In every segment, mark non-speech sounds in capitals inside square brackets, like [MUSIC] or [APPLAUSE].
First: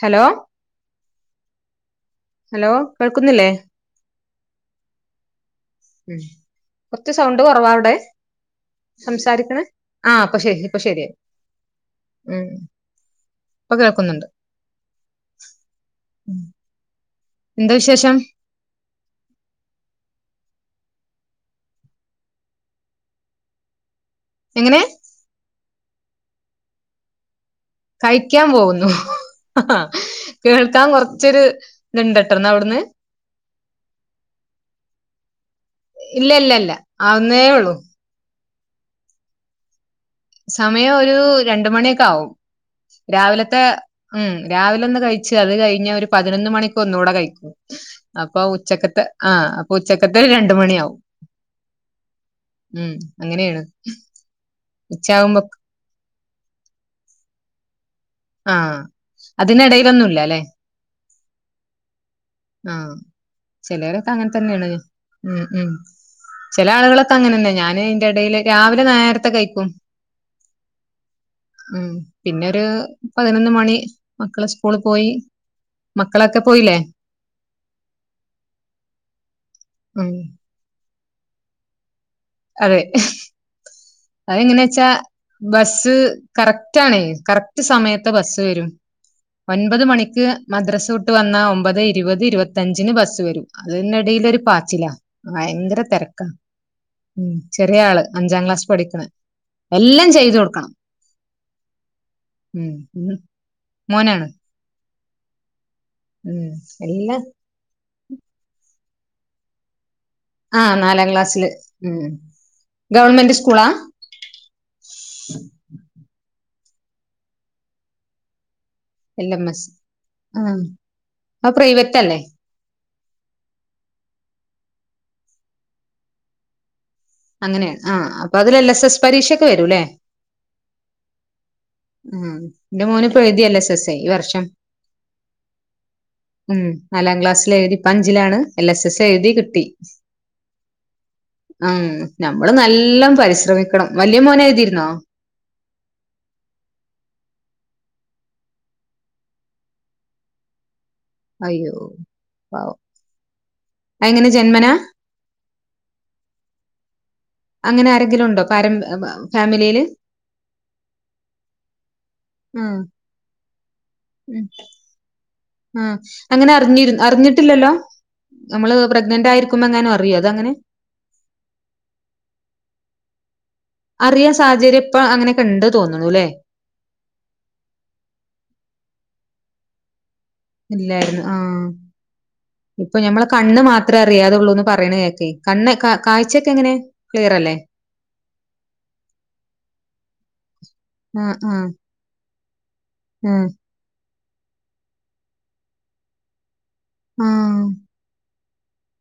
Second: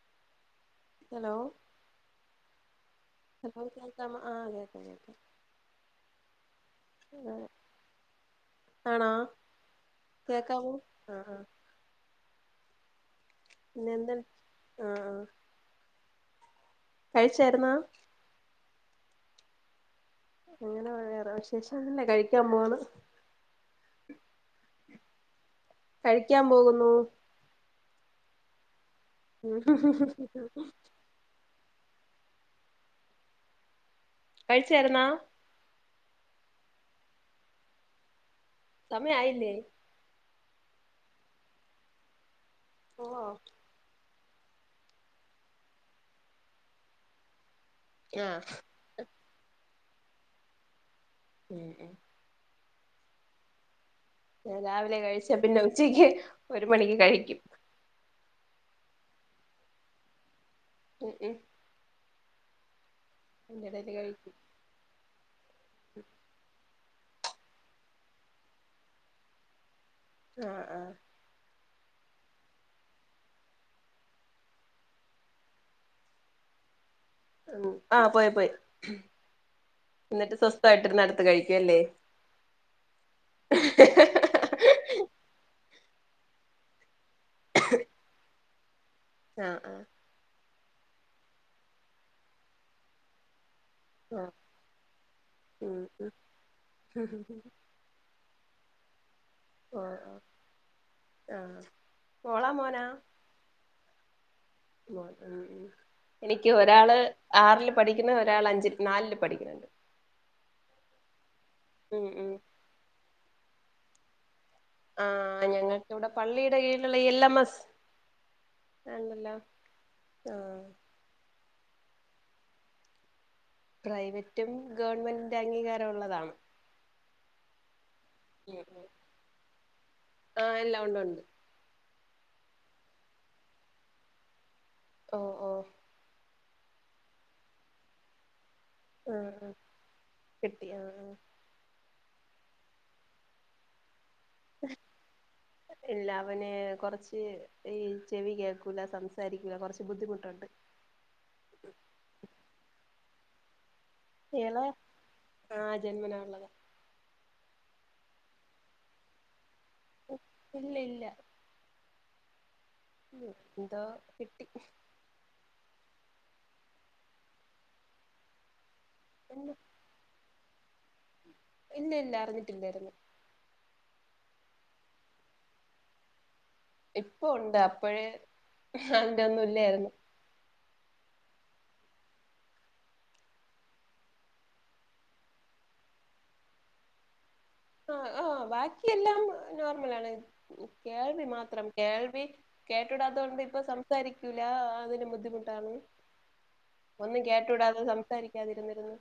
Hello hello hello കേക്കുന്നില്ലേ hello കേൾക്കാമോ ആ അതെ കൊണ്ടാകും ഉ കൊറച്ച് സൗണ്ട് കുറവാ വടെ ആണോ സംസാരിക്കണ ആ ഇപ്പോ ശരി കേക്കാമോ പ്പൊ ശരിആയി ആ ആ ഉം ഇപ്പൊ [UNINTELLIGIBLE] ആ ആ ഉം കഴിച്ചായിര്ന്നോ അങ്ങനെ വേറെ വിശേഷോന്നുല്ല കഴിക്കാൻ പോണ് എങ്ങനെ കഴിക്കാൻ പോകുന്നു കഴിക്കാൻ പോകുന്നു ഹ ഹ കേൾക്കാൻ കോർച്ചൊര് [UNINTELLIGIBLE] അവിട്ന്ന് കഴിചാര്ന്നാ ഇല്ല ഇല്ല ഇല്ല ആവ്ന്നേ ഒള്ളു സമയം ആയില്ലേ സമയം ഒരു രണ്ട് മണിക്കെ ആവും ഓ രാവിലത്തെ ഉം രാവിലെ ഒന്ന് കഴിച്ച് അത് കഴിഞ്ഞാ ഒരു പതിനൊന്ന് മണിക്ക് ഒന്നൂടെ കഴിക്കും ആ അപ്പ ഉച്ചക്കത്തെ ആ അപ്പൊ ഉച്ചക്കത്തെ രണ്ട് മണിയാവും ഉം ഉം ഉം അങ്ങനെയാണ് മ്മ് രാവിലെ കഴിച്ച ഉച്ചയാകുമ്പോ പിന്നെ ഉച്ചയ്ക്ക് ഒരു മണിക്ക് കഴിക്കും ആഹ അതിനിടയിലൊന്നുലല്ലേ ഉം ഉം ആ അതിന്റെടേല് ചെലവരൊക്കെ അങ്ങനെ കഴിക്കും തന്നെയാണ്. ഉം ഉം ചെല ആളുകളൊക്കെ അങ്ങനെന്നെ ഞാന് ഇന്റെടേല്, രാവിലെ നേരത്തെ കഴിക്കും. ആ ആ ഉം പിന്നരു പതിനൊന്ന് മണി, മക്കള് സ്കൂളി പോയി. മക്കളൊക്കെ പോയില്ലേ? ഉം ആ പോയി പോയി, ഉം എന്നിട്ട് സ്വസ്ഥായിട്ടിരുനട്. കഴിക്ക്വല്ലേ. അതെ അതെങ്ങനാച്ചാ ബസ് ത് കറക്റ്റ് ആണെ. കറക്റ്റ് സമയത്ത് ബസ് തരും. ആ ആ ഒൻപത് മണിക്ക് മദ്രസ് വിട്ട് വന്നാ ഒമ്പത് ഇരുപത് ഇരുപത്തഞ്ചിന് ബസ്സ് വരും. ആ അതിന്നെടേലൊരു പാച്ചിലാ, ഭയങ്കര ഉം ഉം തെരക്കാ. ഉം ഓ ചെറിയ ആള് അഞ്ചാം ക്ലാസ് പഠിക്കണ്. എല്ലാം ചെയ്ത് കൊടുക്കണം, ആഹ് മോളാ ഉം മോനാ മോനാണ്. മോനാണ്. ഉം എനിക്ക് ഒരാള് എല്ലാ ആറില് പഠിക് പിന്നെ ഒരാളഞ്ച നാലില് പഠിക്കുന്നുണ്ട്. ആ നാലാം ക്ലാസ്സില് ഉം ഗവൺമെന്റ് സ്കൂളാ? ആ ഞങ്ങക്കിവിടെ പള്ളിട് ടെ കീഴിലൊള്ള എൽ എം എസ്. എൽ ആണല്ലോ എം എസ് ആ ആഹ് അത് പ്രൈവറ്റ് അല്ലേ? പ്രൈവറ്റും ഗവൺമെന്റിന്റെ അംഗീകാരം ഒള്ളതാണ്. അങ്ങനെയാണ് ആ അപ്പൊ അതിൽ എൽ എസ് എസ് പരീക്ഷക്കെ വരൂല്ലേ? ആഹ് എല്ലാം ഉണ്ട് ഉണ്ട് ആ ന്റെ മോനിപ്പെഴുതിയല്ലേ എസ് എസ്സേ ഈ വർഷം. ഓ ഓ ഉം നാലാം ക്ലാസ്സിലെനി ഇപ്പ അഞ്ചിലാണ്. എല്ല സ്സ് ആഹ് എഴുതി ആഹ് കിട്ടി കിട്ടി ആഹ് ആഹ് അം നമ്മള് നല്ലോം പരിശ്രമിക്കണം. വലിയ മോനെഴുതിയിരുന്നോ? ഇല്ല. അവന് കൊറച്ച് ഈ ചെവി കേൾക്കൂല, സംസാരിക്കൂല, കുറച്ച് ബുദ്ധിമുട്ടുണ്ട്. അയ്യോ. പാവം അതെങ്ങനെ എള ജന്മനാ ആഹ് ജന്മനാ ഉള്ളതാ. അങ്ങനെ ആരെങ്കിലും ഉണ്ടോ? പാരമ്പ ഫാമി ഇല്ല ഇല്ല. ആഹ് എന്തോ കിട്ടി... ആഹ് അങ്ങനെ അറിഞ്ഞിരു. അറിഞ്ഞിട്ടില്ലല്ലോ? നമ്മള് പ്രഗ്നന്റ് ആയിരിക്കുമ്പങ്ങാനും അറിയോ അതങ്ങനെ ഇല്ല ഇല്ല അറിഞ്ഞിട്ടില്ലായിരുന്നു. അറിയാ സാഹചര്യം ഇപ്പ അങ്ങനെ ഒക്കെണ്ട് തോന്നണൂല്ലേ ഇപ്പൊ ഉണ്ട്. അപ്പഴേ അതിന്റെ ഒന്നും ഇല്ലായിരുന്നു. ഇല്ലായിരുന്നു. ആഹ് ഇപ്പൊ ഞമ്മള കണ്ണ് മാത്രേ അറിയാതൊള്ളൂന്ന് പറയണ കേക്കെ. കണ്ണ് കാഴ്ചക്കെ എങ്ങനെ? ക്ലിയർ അല്ലേ ആ ആഹ് ബാക്കിയെല്ലാം നോർമലാണ്. കേൾവി ആഹ് മാത്രം ആഹ് കേൾവി കേട്ടുടാത്തോണ്ട് ആഹ് ഇപ്പ സംസാരി ക്കൂലാ... അതിനും ബുദ്ധിമുട്ടാണ്. ഒന്നും ആഹ് കേട്ടുടാന്ന് സംസാരി ക്കാതിരുന്നിരുന്ന്.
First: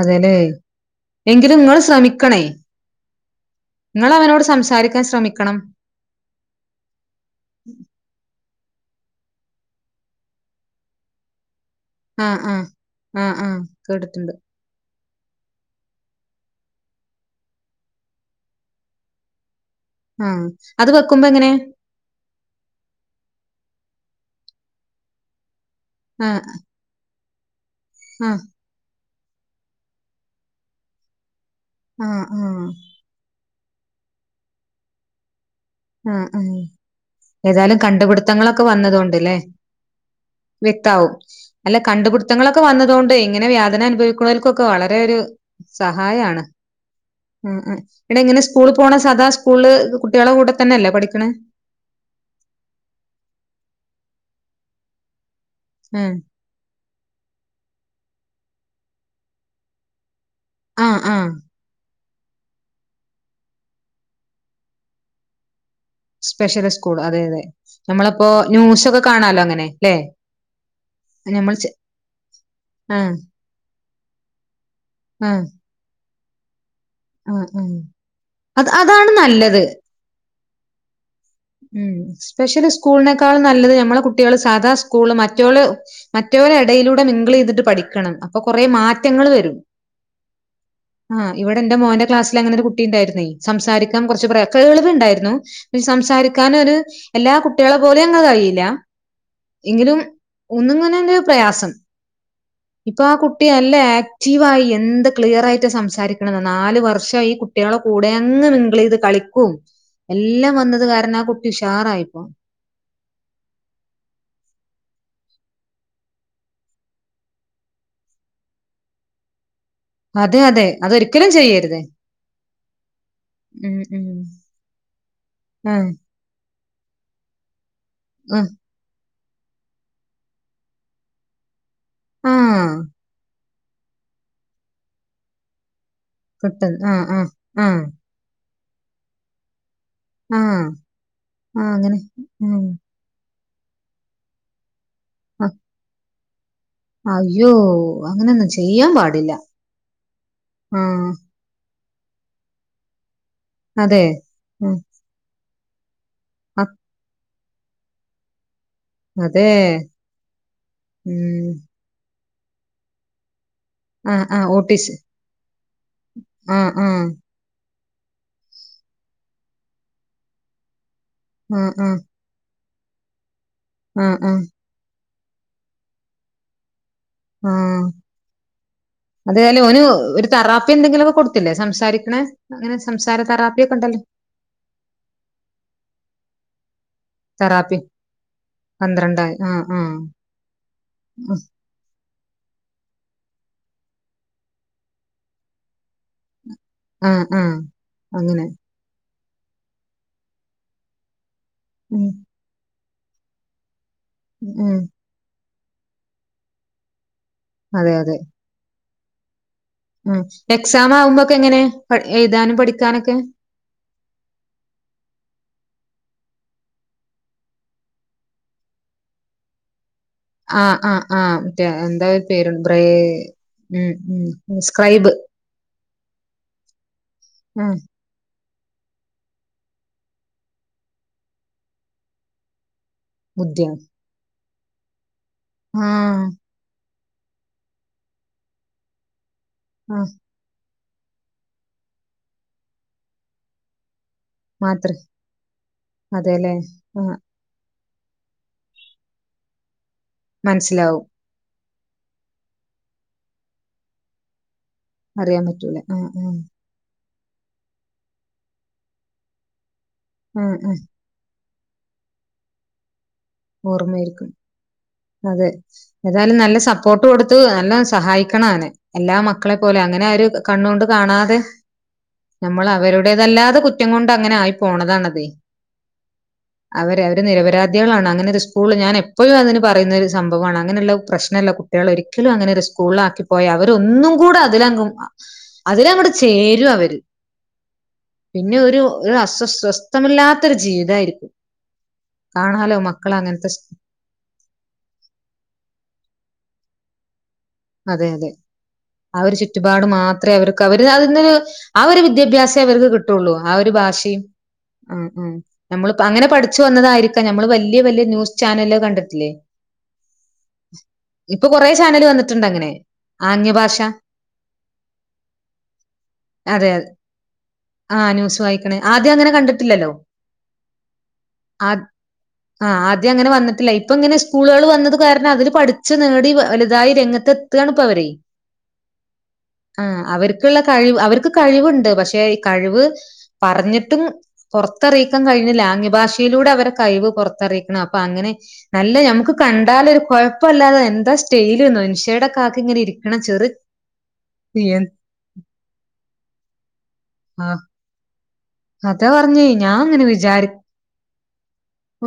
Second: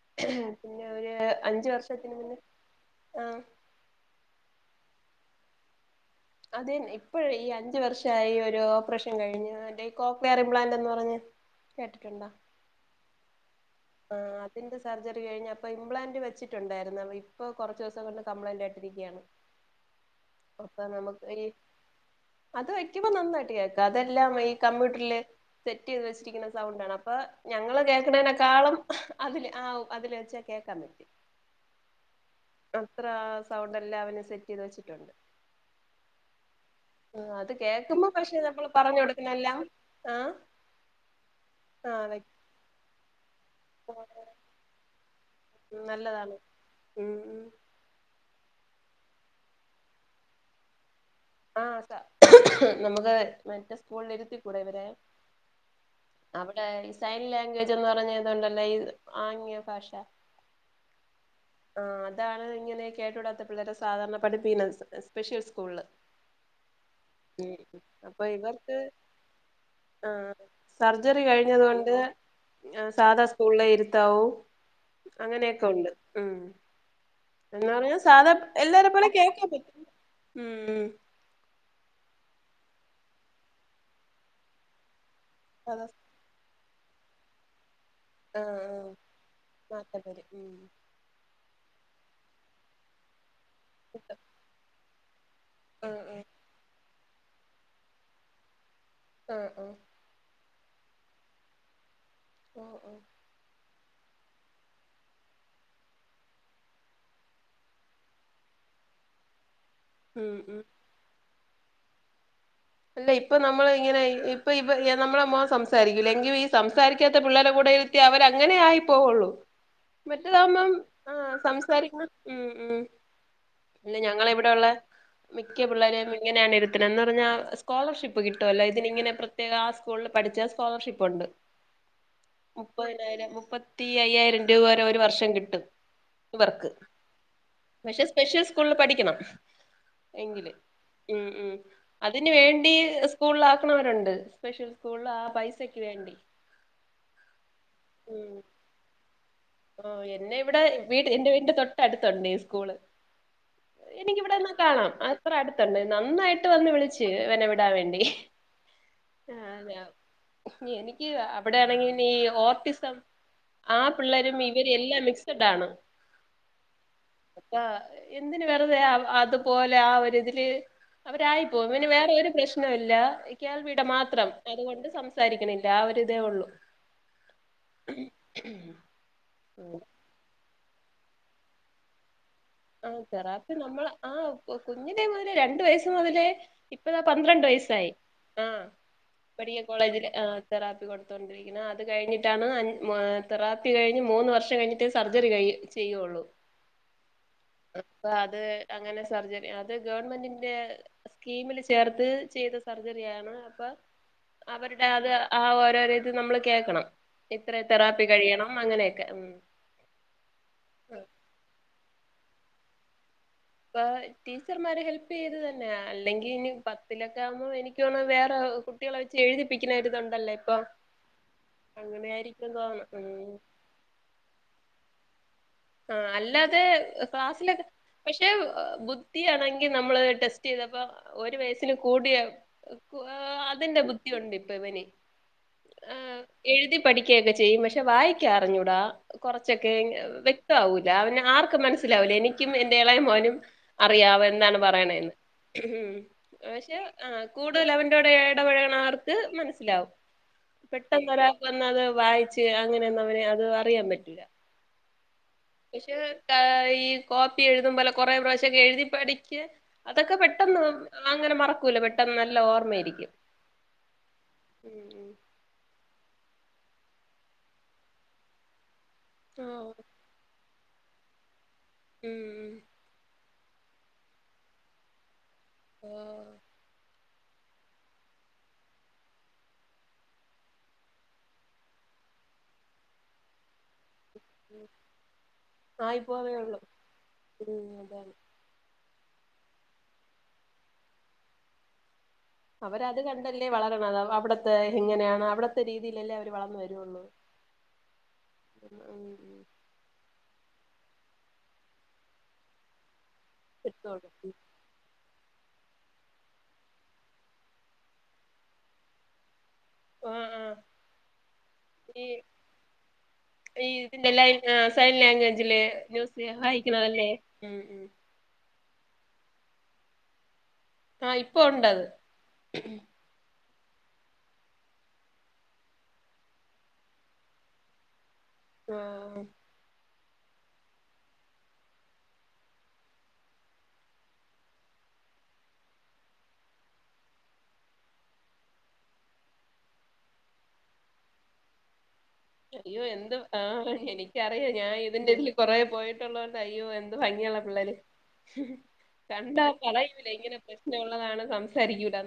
അതേല്ലേ. എങ്കിലും അഞ്ചു നിങ്ങള് ശ്രമി വർഷത്തിന് മുന്നേ ക്കണെ ആ ഇങ്ങള് അവനോട് സം സാരിക്കാൻ ശ്രമിക്കണം. അതെന്ന് ഇപ്പഴി ഈ അഞ്ചു വർഷായി ഒ രോപ്പറേഷൻ കഴിഞ്ഞു ഡെയ് കോക്ലിയർ ഇംമ്പ്ലാന്റ്ന്ന് പറഞ്ഞ ആ ആ ആ ആ ആ അതിന്റെ സർജറി കഴിഞ്ഞപ്പ ഇംപ്ലാന്റ് വെച്ചിട്ടുണ്ടായിരുന്നു. അപ ഇപ്പ കൊറച്ച് ദിവസം കൊണ്ട് കംപ്ലയിന്റ് ആയിട്ടിരിക്കാണ് ആഹ് അപ്പൊ അത് വെക്കുമ്പോ നമുക്ക് ഈ എങ്ങനെ അത് വയ്ക്കുമ്പോ നന്നായിട്ട് കേക്കും തതെല്ലാം ഈ കമ്പ്യൂട്ടറില് സെറ്റ് ചെയ്ത് ആഹ് വെച്ചിരിക്കുന്ന സൗണ്ടാണ് അപ്പ ഞങ്ങൾ കേൾക്ക്ണേ ആഹ് അതില് ആ അതില് വെച്ചാ കേൾക്കാൻ പറ്റി ആഹ് ആഹ് സൗണ്ടെല്ലാം അവന് സെറ്റീത് വെച്ചിട്ടൊണ്ട് ആഹ് ആഹ് ഏതായാലും കേൾക്കുമ്പോ പക്ഷെ കണ്ട്പിട്ത്തങ്ങളൊക്കെ നമ്മള് പറഞ്ഞു വന്നതോണ്ട്ലെ കൊടുക്കുന്നെല്ലാം ആഹ് വെക്താവും അല്ല ആഹ് വെക്ക കണ്ട്പിട്ത്തങ്ങളൊക്കെ വന്നതോണ്ടെയ് ഇങ്ങനെവ്യാധന അനുഭവിക്കുന്നോൽക്കൊക്കെ വളരെ ഒര് നല്ലതാണ് സഹായാണ് ഉം ഉം മ് മ് ഇങ്ങനെ സ്കൂള് പോണ സതാ സ്കൂളില് കുട്ട്യാളെ കൂടെ തന്നെല്ലെ പഠി ആഹ് സ നമ്മക്ക് മറ്റേ സ്കൂളിഇരുത്തി കുടെ ഇവരെ ഉം അവടെ ഇ സൈൻ ലാംഗ്വേജ് എന്ന് പറഞ്ഞതൊണ്ട് അല്ല ഈ ആംഗ്യ ഭാഷ ആഹ് ആഹ് ആഹ് അതാണ് ഇങ്ങനെ കേട്ടൂടാത്തപിള്ളേരെ സാധാരണ പഠിപ്പിക്കുന്ന സ്പെഷ്യൽ സ്കൂൾ സ്പെഷ്യൽ സ്കൂൾ അതെ അതെ. അപ്പ നമ്മളിപ്പോ ഇവർക്ക് ന്യൂസൊക്കെ കാണാലോ അങ്ങനെ ല്ലെ? ആഹ് സർജറി നമ്മൾ കഴിഞ്ഞത് ചെ കൊണ്ട് ആഹ് സാധാ സ്കൂളിലെ ഇര്ത്താവൂ ആഹ് അങ്ങനെക്കെ ഉണ്ട് മ് ആഹ് ആഹ് എന്നാലെ സാധാ അത് എല്ലാരേം പോലെ അതാണ് കേൾക്കാൻ പറ്റും മ് മ് സ്പെഷല് സ്കൂളിനേക്കാളും നല്ലത് ഞമ്മളെ കുട്ട്യാള് സാധാ സ്കൂള് മ മറ്റോള് അതാ മറ്റോല് എ യിലൂടെ മിങ്കിളീത്ട്ട് പഠി ക്കണം ആ അപ്പകൊറേ മാറ്റങ്ങള് വെരും മാറ്റപ്പേര് ഉം ആഹ് വടെ ന്റെ മോന്റെ ക്ലാസിലങ്ങനോര് കുട്ടിണ്ടായിര്ന്നു. സംസാരിക്കാൻ കൊറച്ച് പറയാ കേൾവിണ്ട്. ന്നു ആ സംസാരിക്കാനൊര് എല്ലാ കുട്ടികളെ പോലങ്ങ് കയീല. ആഹ് ആഹ് ഒന്നുങ്ങനണ്ട് പ്രയാസം ഓ ഓ ഇപ്പ ആ കുട്ടി നല്ല ആ റ്റീവായി എന്ത് ക്ലിയറായ്റ്റാ സംസാരിക്കണേനൊ നാല് വർഷം ഈ കുട്ട്യാളെ കൂടെ അങ്ങ് മിങ്ക്ലായി കളിക്കും ഉം എല്ലാം ഉം വന്നത് ആ കുട്ടി ഉഷാറായിപ്പോ അല്ല ഇപ്പ നമ്മള് ഇങ്ങനെ ഇപ്പ നമ്മളെ മോൻ സംസാരിക്കൂല്ല. എങ്കിലും ഈ സംസാരിക്കാത്ത പിള്ളേര്ടെ കൂടെ ഇര്ത്തി അവരങ്ങനെ ആയി പോവുള്ളൂ. അതെ അതെ മറ്റേതാകുമ്പം അതൊരിക്കലും ആഹ് ചെയ്യരുത്. സംസാരിക്കണം മ് മ് ഉം പിന്നെ ഉം ഞങ്ങളെവിടെള്ളെ മിക്ക ആഹ് പിള്ളേരേം ഇങ്ങനെയാണ് [UNINTELLIGIBLE] പറഞ്ഞാ സ്കോളർഷിപ്പ് ആഹ് കിട്ടോലോ ഇതിനിങ്ങനെ പ് ആ സ്കൂള്ൾ പഠിച്ചാ സ്കോളർഷിപ്പ് ഒണ്ട് ആഹ് മുപ്പതിനായിരം മുപ്പത് അയ്യായ്രം രൂപ വരെ ഒരു വർഷം കിട്ടും. ക് ഇവർക്ക് ട്ടൽ അ അ ആ [UNINTELLIGIBLE] സ്കൂള്ൾ പഠിക്കെണം. എങ്കില് മ് മ് ആഹ് അങ്ങനെ അതിന്ന് വേൺ ഉം ഇല്ല സ്കൂളൾളാക്ക്ണവരുണ്ട് സ്പെഷ്യൽ സ്കൂൾളാ ആ പൈസെക്ക് വേണ്ടി അയ്യോ ഉം അങ്ങനൊന്നും ചെയ്യാം പാടില്ല ഓ എന്നെ ഇവ്ടെ ആ വീട്ട്ല് എന്റെ വീട്ൻ്ററ്റ തൊട്ടടുത്തുണ്ടേ ഈ സ്കൂള് അതെ എനിക്കിവിടെന്നാ ഉം കാണാം അത്ര അടുത്ത് തന്നെ നന്നായിട്ട് അ വന്ന് വിളിച്ച് വനെവട് വേണ്ടി ആ അതെ അതേയോ എനിക്ക് ഉം അവിടെയാണെങ്കി എന്ത്എയ്യും ഓർട്ടിസം ആ പിള്ളേരും ആ മിക്തി ഓട്ടിസ് എല്ലാം മിക്സ്ഡാണ് ആ ആ [UNINTELLIGIBLE] എന്തിന് വെറുതെ [UNINTELLIGIBLE] അത്പോലെ ആ ഒര് ത് ല് അവരായിപ്പോ ആ വന് ആ വേറ ഒര് പ്രശ് നൊ ല്ലാ [UNINTELLIGIBLE] കേൾവിട ആ മാത്രം ആ അതു കൊണ്ട് സംസ് സാരിക്ക്ണില്ല ആ ഒരിതേ ഒള്ളൂ ആ അതേലും ഉം. ഓന് ഒര് ത്താ റാപ്പി എന്തെങ്കിലു ഒക്കെ കൊടുത്തില്ലേ സംസാരിക്ക്ണെ ആ തറാപ്പി ന്നമ്മള ആ കു കുഞ്ഞിലെ മുതലേ രണ്ട് വയസ്സ് മുതലേ ഇപ്പതാ പന്ത്രണ്ട് തെറാപ്പി വയസ്സായി ആഹ് പന്ത്രണ്ടായി ആ മെഡിക്ക ആ കോളേജില് ആഹ് തറാപ്പി ഉം, കൊടുത്തോണ്ടിരിക്കണ് അത് കഴിഞ്ഞിട് ആയിട്ടാണ് അഞ്ച് തെറാപ്പി കഴിഞ്ഞ് മൂന്ന് വർഷം കഴിഞ്ഞിട്ടെ സർജറി ചെയ്യൊള്ളു ആ ആ അപ്പോ അത് അങ്ങനെ അങ്ങനെ സർജറി അത് ഗവൺമെന്റിന്റെ സ്കീമിൽ ചേർത്ത് ഉം ചെയ്ത സർജറിയാണ് അപ്പൊ ഉം അവരുടെ അത് ആ കേറിയത് നമ്മള് കേക്കണം ഇത്ര അതെ തെറാപ്പി അതെ കഴിയണം അങ്ങനെ ക്കെ ഉം ഉം എക്സാം ആവുമ്പോക്കെ എങ്ങനെ പ എഴുതാനും പഠിക്കാനൊക്കെ അപ്പ ടീച്ചർമാരെ ഹെല്പ് ചെയ്ത് തന്നെയ അല്ലെങ്കി ഇനി പത്തിലൊക്കെ ആകുമ്പോ എനിക്കൊന്ന് വേറെ കുട്ടികളെ വെച്ച് എഴുതിപ്പിക്കണരുതോ ആഹ് ആഹ് ആ ഹ്മറ്റേ എന്തായ ആയിരിക്കും പേരുണ്ട് ബ്ര തോന്നുന്നു ഉം ഉം ഉം സ്ക്രൈബ് ആഹ് അല്ലാതെ ക്ലാസ്സിലൊക്കെ ആഹ് പക്ഷെ ബുദ്ധി ആണെങ്കി നമ്മള് ടെസ്റ്റ് ചെയ്തപ്പ ഒരു വയസിന് കൂടിയ കൂ ബുദ്ധിയാണ് അതിന്റെ ബുദ്ധിയുണ്ട് ഇപ് പവന് ആഹ് പഠിക്കുകയൊക്കെ ചെയ്യും പക്ഷെ വായിക്കാ അറിഞ്ഞൂടാ കുറച്ചൊക്കെ ഇ ആഹ് വെ ആവുല അവന് ആർക്കും മനസിലാവൂല എനിക്കും എൻ്റെ ഇളയ മോനും പറിയാവും എന്താണെ മാത്രേ പറയുണേന്ന് അതെല്ലേ പക്ഷെ ആഹ് കൂടുതലവൻ ടെ ഇടപഴകണവർക്ക് മനസ്സിലാവും മനസ്സിലാവും പെട്ടെന്ന് ഒരാൾക്ക് വ നത് വായിച്ച് അങ്ങനെയൊന്നും അവന് അത് അറിയാൻ പറ്റില്ല അറിയാൻ പറ്റൂല ആഹ് ആഹ് കോപ്പി എഴുതും പോലെ കൊറെ പ്രാവശ്യം ഒക്കെ എഴുതി പഠിക്കാൻ അതൊക്കെ ആഹ് പെട്ടെന്ന് ആഹ് അങ്ങനെ മറ കുല പെട്ടന്ന് നല്ല ഓർമ്മയിരിക്കും ഓർമ്മയിരിക്കും ഉം അതെ ഏതായാലും നല്ല സപ്പോർട്ട് കൊടുത്ത് നല്ല സഹായിക്കണം അവനെ എല്ലാ ഉം ആ, മക്കളെ പോലെ അങ്ങനെ ഒരു കണ്ണുകൊണ്ട് കാണാതെ ഉം ഉം നമ്മൾ അവരുടേതല്ലാതെ കുറ്റം കൊണ്ട് അങ്ങനെ ആയി പോണതാണത് ആ നിരപരാധിളാണ് അങ്ങനെ ഒരു സ്കൂൾ ഞാൻ എപ്പഴും അതിന് പറയുന്നൊരു സംഭവാണ് അങ്ങനെയുള്ള പ്രശ്നുള്ള കുട്ടികൾ ഒരിക്കലും അങ്ങനെ ഒരു സ്കൂൾ ആക്കിപ്പോയ അവരൊന്നും കൂടെ ഉം. അതിലങ്ങും അതിലങ്ങോട്ട് ആയിപ്പോവേ ഉള്ളൂ ചേരും അവര് ഉം അതാണ് പിന്നെ ഒരു ഒരു അസ്വസ്വസ്ഥമില്ലാത്തരു ജീവിതായിരിക്കും കാണാലോ അവരത് മക്കൾ കണ്ടല്ലേ അങ്ങനത്തെ വളരണത് അവടെ ത്തേ എങ്ങനെയാണ് അവിടത്തെ രീതിയിലല്ലേ അവര് വളർന്നു വരൂഒള്ളൂ അതെ അതെ ആ ഒരു ചുറ്റുപാട് മാത്രേ അവർ കവര് അതിന് ആ ഒരു വിദ്യാഭ്യാസം ഇവർക്ക് കി ട്ടൊള്ളൂ ആ ഒരു എടുത്തോളൂ ഭാഷയും ആ ഉം നമ്മളിപ്പ അങ്ങനെ പഠിച്ചു വന്നതായിരിക്കാം നമ്മള് വല്ല്യ വല്ല്യ ന്യൂസ് ചാനല് കണ്ടിട്ടില്ലേ ആഹ് ആഹ് ഇപ്പൊ കൊറേ ഈ ചാനല് വന്നി ഈ ഇതിന്റെ ലൈക്ന സൈൻ ലഗ്വേജില് ന്യൂസില് വായിക്കണതല്ലേ വായിക്ക്‌ണ് ആദ്യം അങ്ങനെ കണ്ടിട്ടില്ലല്ലോ ആഹ് ഇപ്പൊ ആ ഉണ്ടത് ആ ആദ്യ അങ്ങനെ വന്നി ഇല്ല ഇപ്പ ഇങ്ങനെ സ്കൂളുകള് വന്നത് കാരണം അതില് പഠിച്ച് നേടി വ വലുതായി രംഗ ത എത്താണ് ഇപ്പ അവരെ ആ ആ അവർക്കുള്ള കഴിവ് അവർക്ക് കഴിവുണ്ട് പക്ഷെ ഈ കഴിവ് പറഞ്ഞിട്ടും പുറത്തറിയിക്കാൻ കഴിഞ്ഞില്ല ആംഗ്യ ഭാഷയിലൂടെ അവരെ കഴിവ് പുറത്തറിയിക്കണം അപ്പൊ അങ്ങനെ നല്ലത് ഞമുക്ക് കണ്ടാലൊരു കുഴപ്പല്ലാത എന്താ സ്റ്റൈല് ന്നോ അയ്യോ എന്ത് ആ എനിക്കറിയ ഞാൻ ഇതിന്റെ ഇതില് കൊറേ പോയിട്ടുള്ളോണ്ട് അയ്യോ എന്ത് ഭം ഇനിള്ള പിള്ളേര് അത പറഞ്ഞേ കണ്ടാ ഞാൻ അങ്ങനെ പറയൂല ഇങ്ങനെ വിചാരി പ്രശ്നമുള്ളതാണ്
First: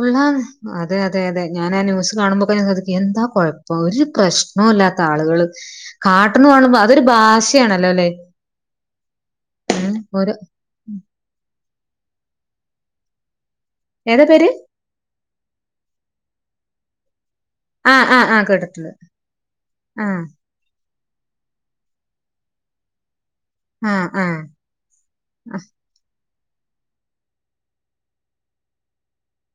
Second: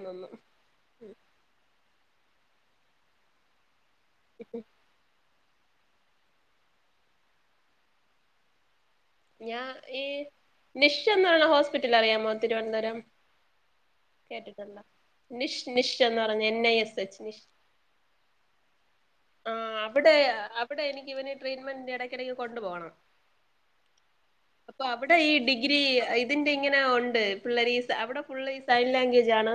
ഉള്ളാ അതെ അതെ അതെ ഞാൻ ആ ന്യൂസ് കാണുമ്പോ ഇപ്പയാണ് അതൊക്കെ എന്താ കുഴ പ്പോ ഒരു പ്രശ്ണോ ഇല്ലാത്ത ആളുകള് കാട്ട്ണ കാണുമ്പോ അതൊരു ഭാഷയാണല്ലോ ല്ലേ ഞാ ഈ നിശ്വന്നുള്ള ഹോസ് പിറ്റൽ അറിയാമോ തിരുവനന്തപുരം ഏതാ പേര് കേട്ടിട്ടുണ്ടോ നിഷ് നിഷ് എന്ന് പറഞ്ഞു എന്ന ഐ എസ് എച്ച് നിഷ് ആ ആ ആ കേട്ടിട്ടുണ്ട് ആഹ് ആ അവിടെ അവിടെ എനിക്ക് ഇവന് ട്രീറ്റ്മെന്റ് ഇടക്കിടക്ക് കൊണ്ടു പോണം ആ ആ അപ്പൊ അവിടെ ഈ ആ ഡിഗ്രി ഐ ഇതിന്റെ ഇങ്ങനെ ഉണ്ട് പിള്ളരീസ് അവിടെ ഫുള്ള് സൈൻ ലാംഗ്വേജ് ആണ്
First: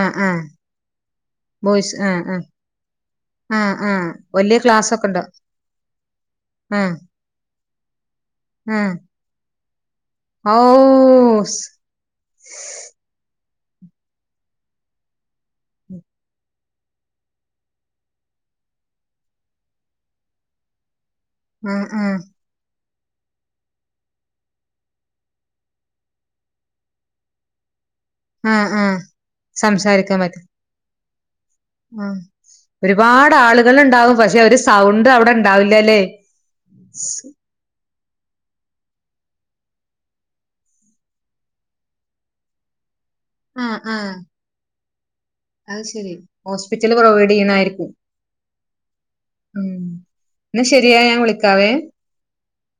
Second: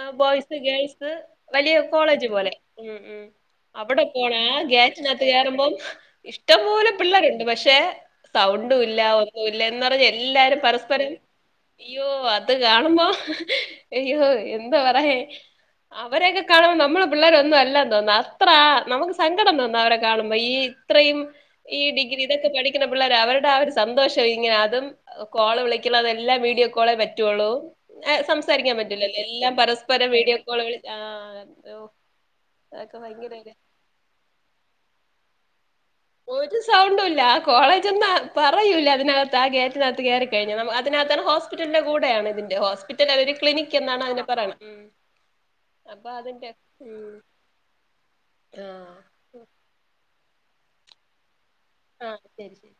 ആ ബോയ്സ് ഗേൾസ് വലിയ ബോയ്സ് ആ കോളേജ് ആ പോലെ. മ് മ് ആ ആ അവിടെ പോണ വലിയ ക്ലാസ് ഒക്കെ ഉണ്ടോ ഗേറ്റിനകത്ത് കെറുമ്പോം ആ ഇഷ്ടംപോലെ പിള്ളേരുണ്ട്. പക്ഷെ ട്ടേ സൗണ്ടും ആ ഇല്ല ഒന്നും [UNINTELLIGIBLE] ഓ എല്ലാരും പരസ്പരം സ്. ഇയ്യോ അത് കാണുമ്പോ അയ്യോ എന്താ പറയേ അവരെയൊക്കെ കാണുമ്പോ നമ്മള് പിള്ളേരൊന്നും അല്ല. തോന്ന അത്ര നമുക്ക് സങ്കടം തോന്നാ. അവരെ കാണുമ്പോ ഈ ഇത്രയും ആ ഈ ആ ഡിഗ്രി ടെ പഠിക്ക കണപിള്ളേര് അവരുടെ ആ ഒരു സന്തോഷം ഇങ്ങനെ അതും കോള് വിളിക്കണം എല്ലാം വീഡിയോ കോളേ പറ്റുവോള്ളൂ ആ സംസാരിക്കാൻ ആ പറ്റൂലല്ലോ എല്ലാം പരസ്പരം സംസാരിക്കാൻ വീഡിയോ പറ്റും കോളുകളിൽ ആഹ് ആ ഒരുപാട് ആളുകൾ ഉണ്ടാവും പക്ഷെ ഒരു സൗണ്ട് അവിടെ ഉണ്ടാവി ഒരു സൗണ്ടുംല്ല കോളേജ ജന്ന് പറയൂല്ല അതിനത്ത് ആ ഗറ്റിനത്ത് കെറിക്കഴിഞ്ഞനമ്മ അതിനത്തണ് ഹോസ്പിറ്റലിന്റെ കൂടെയാണ് ഇതിന്റെ ഹോസ് പിറ്റൽ ര് ആ ക്ലിനിക് എന്നാണ് ആ അതിനെ പറയണ് ഉം അത് അപ്പൊ ശരി അതിന്റെ ഹോസ്പിറ്റല് ഉം പ്രൊവൈഡ് ചെയ്യണായിരിക്കും ആ മ് എന്ന ശരിയാ ഞാൻ വിള ആ ശരി ശരി